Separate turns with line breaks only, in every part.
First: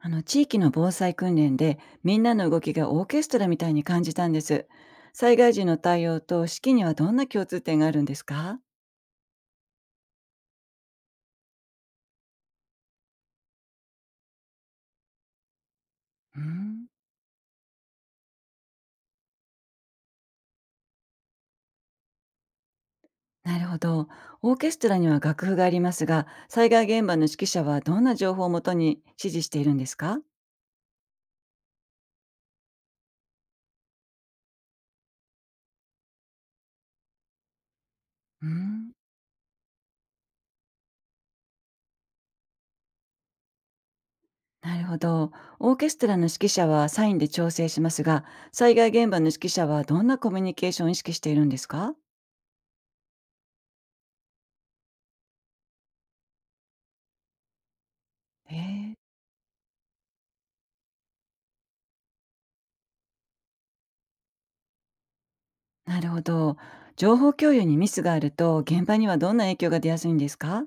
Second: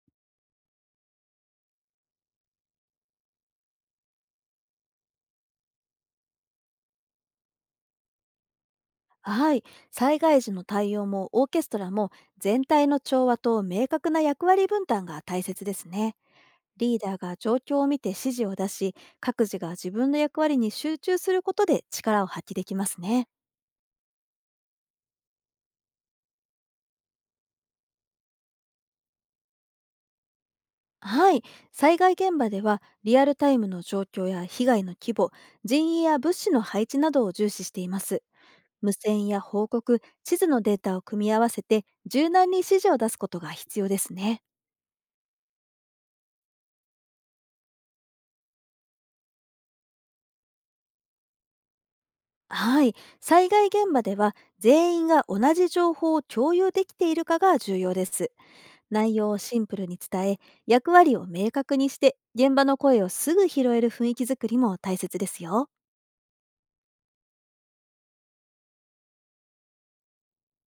あの地域の防災訓練でみんなの動きがオーケストラみたいに感じたんです。災害時の対応と指揮にはどんな共通点があるんですか？
はい、災害時の対応もオーケストラも全体の調和と明確な役割分担が大切ですね。
うーん。
リーダーが状況を見て指示を出し、各自が自分の役割に集中することで力を発揮できますね。
なるほど。オーケストラには楽譜がありますが、災害現場の指揮者はどんな情報をもとに指示しているんですか？
はい、災害現場ではリアルタイムの状況や被害の規模、人員や物資の配置などを重視しています。
うーん。
無線や報告、地図のデータを組み合わせて柔軟に指示を出すことが必要ですね。
なるほど。オーケストラの指揮者はサインで調整しますが、災害現場の指揮者はどんなコミュニケーションを意識しているんですか？
はい、災害現場では全員が同じ情報を共有できているかが重要です。
へえ。
内容をシンプルに伝え、役割を明確にして、現場の声をすぐ拾える雰囲気づくりも大切ですよ。
なるほど。情報共有にミスがあると、現場にはどんな影響が出やすいんですか？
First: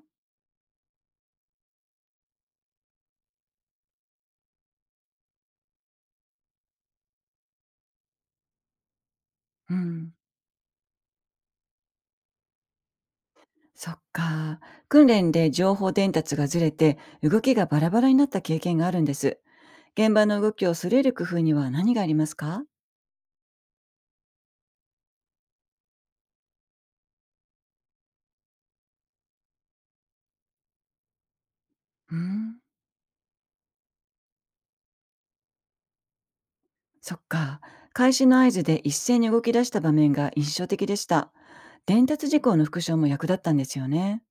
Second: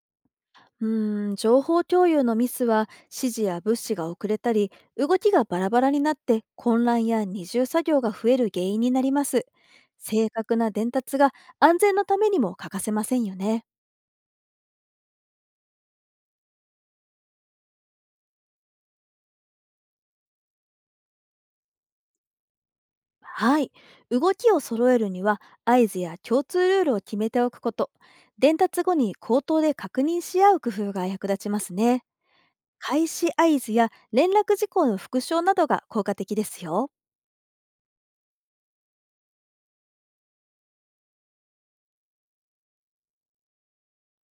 うーん、情報共有のミスは指示や物資が遅れたり、動きがバラバラになって混乱や二重作業が増える原因になります。
うん。
正確な伝達が安全のためにも欠かせませんよね。
そっか。訓練で情報伝達がずれて、動きがバラバラになった経験があるんです。現場の動きをすれる工夫には何がありますか？
はい。動きを揃えるには合図や共通ルールを決めておくこと。伝達後に口頭で確認し合う工夫が役立ちますね。
うん。
開始合図や連絡事項の復唱などが効果的ですよ。
そっか。開始の合図で一斉に動き出した場面が印象的でした。伝達事項の復唱も役立ったんですよね。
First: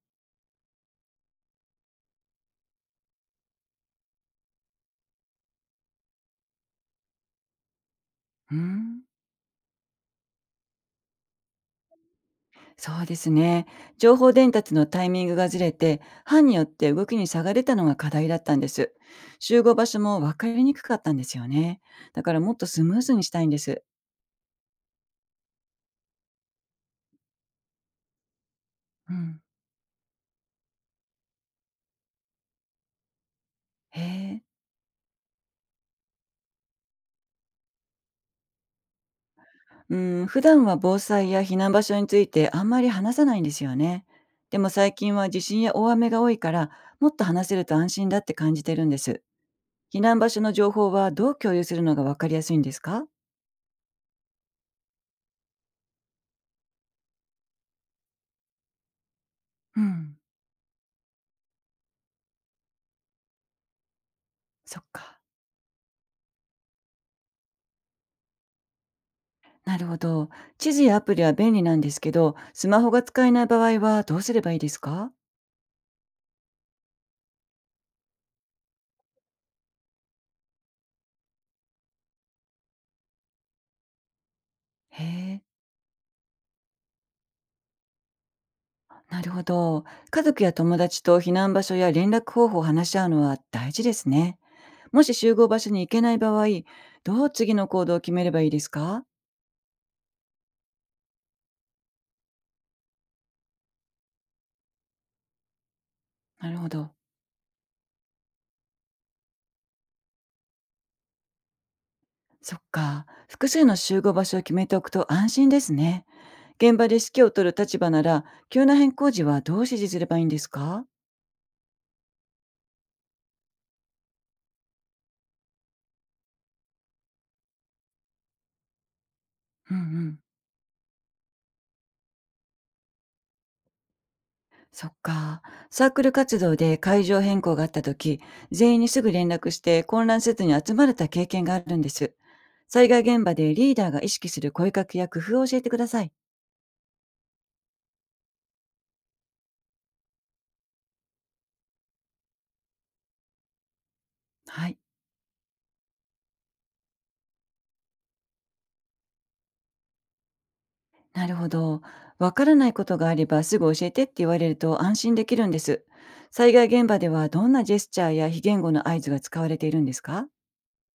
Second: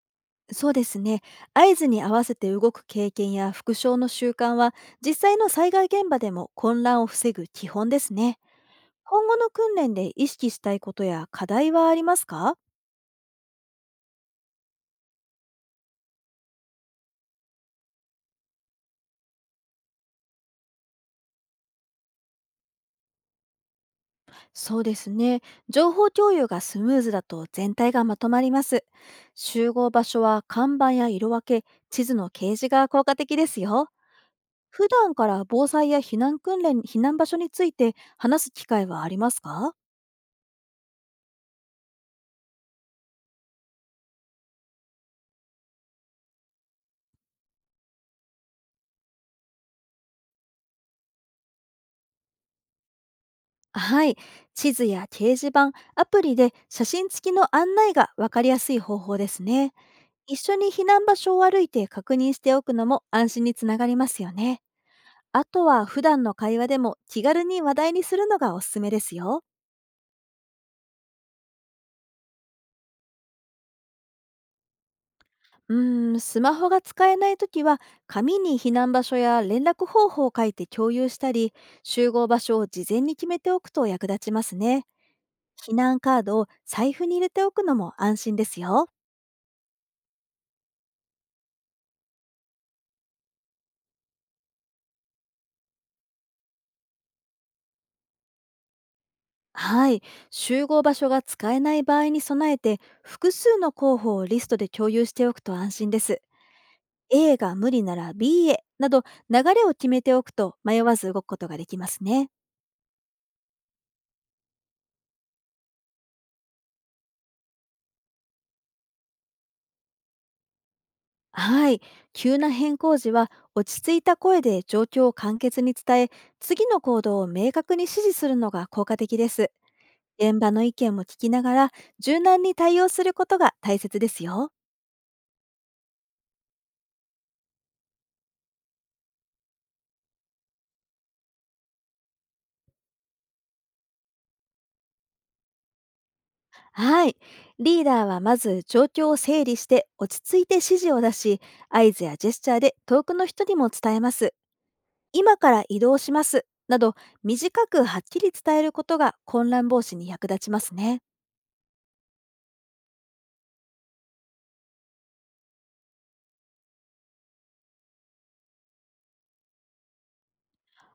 そうですね。合図に合わせて動く経験や復唱の習慣は実際の災害現場でも混乱を防ぐ基本ですね。
うん。
今後の訓練で意識したいことや課題はありますか？
そうですね。情報伝達のタイミングがずれて、班によって動きに差が出たのが課題だったんです。集合場所も分かりにくかったんですよね。だからもっとスムーズにしたいんです。
そうですね。情報共有がスムーズだと全体がまとまります。
うん。
集合場所は看板や色分け、地図の掲示が効果的ですよ。
へえ。
普段から防災や避難訓練、避難場所について話す機会はありますか？
うん、普段は防災や避難場所についてあんまり話さないんですよね。でも最近は地震や大雨が多いから、もっと話せると安心だって感じてるんです。避難場所の情報はどう共有するのが分かりやすいんですか？
はい。地図や掲示板、アプリで写真付きの案内がわかりやすい方法ですね。
うん。
一緒に避難場所を歩いて確認しておくのも安心につながりますよね。
そっか。
あとは普段の会話でも気軽に話題にするのがおすすめですよ。
なるほど。地図やアプリは便利なんですけど、スマホが使えない場合はどうすればいいですか？
うーん、スマホが使えないときは、紙に避難場所や連絡方法を書いて共有したり、集合場所を事前に決めておくと役立ちますね。
へえ、
避難カードを財布に入れておくのも安心ですよ。
なるほど。家族や友達と避難場所や連絡方法を話し合うのは大事ですね。もし集合場所に行けない場合、どう次の行動を決めればいいですか？
はい。集合場所が使えない場合に備えて、複数の候補をリストで共有しておくと安心です。
なるほど。
A が無理なら B へなど流れを決めておくと迷わず動くことができますね。
そっか。複数の集合場所を決めておくと安心ですね。現場で指揮を取る立場なら、急な変更時はどう指示すればいいんですか？
はい。急な変更時は落ち着いた声で状況を簡潔に伝え、次の行動を明確に指示するのが効果的です。
うんうん。
現場の意見も聞きながら柔軟に対応することが大切ですよ。
そっか。サークル活動で会場変更があった時、全員にすぐ連絡して混乱せずに集まれた経験があるんです。災害現場でリーダーが意識する声かけや工夫を教えてください。
はい。リーダーはまず状況を整理して落ち着いて指示を出し、合図やジェスチャーで遠くの人にも伝えます。
はい。
今から移動します。など短くはっきり伝えることが混乱防止に役立ちますね。
なるほど。わからないことがあればすぐ教えてって言われると安心できるんです。災害現場ではどんなジェスチャーや非言語の合図が使われているんですか？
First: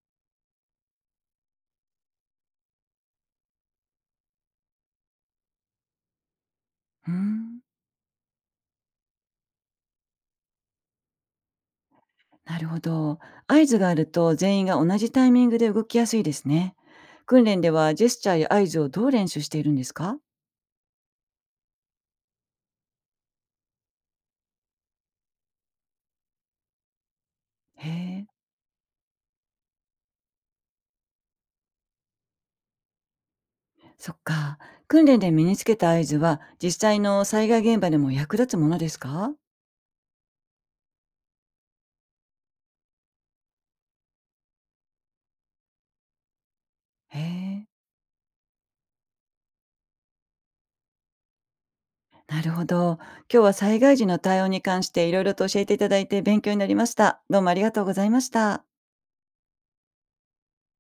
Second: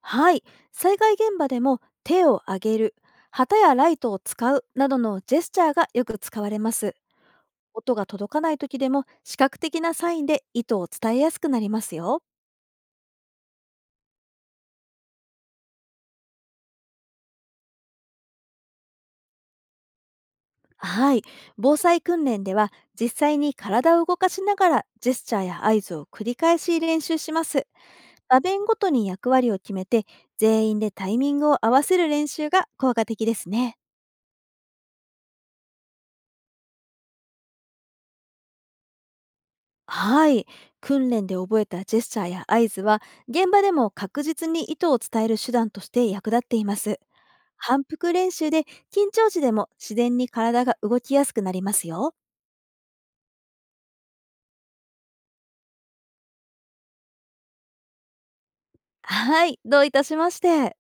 はい、災害現場でも手を挙げる、旗やライトを使うなどのジェスチャーがよく使われます。
うーん。
音が届かない時でも視覚的なサインで意図を伝えやすくなりますよ。
なるほど。合図があると全員が同じタイミングで動きやすいですね。訓練ではジェスチャーや合図をどう練習しているんですか？
はい、防災訓練では実際に体を動かしながらジェスチャーや合図を繰り返し練習します。
へえ、
場面ごとに役割を決めて全員でタイミングを合わせる練習が効果的ですね。
そっか。訓練で身につけた合図は、実際の災害現場でも役立つものですか？
はい。訓練で覚えたジェスチャーや合図は、現場でも確実に意図を伝える手段として役立っています。
へえ、
反復練習で緊張時でも自然に体が動きやすくなりますよ。
なるほど。今日は災害時の対応に関していろいろと教えていただいて勉強になりました。どうもありがとうございました。
はい。どういたしまして。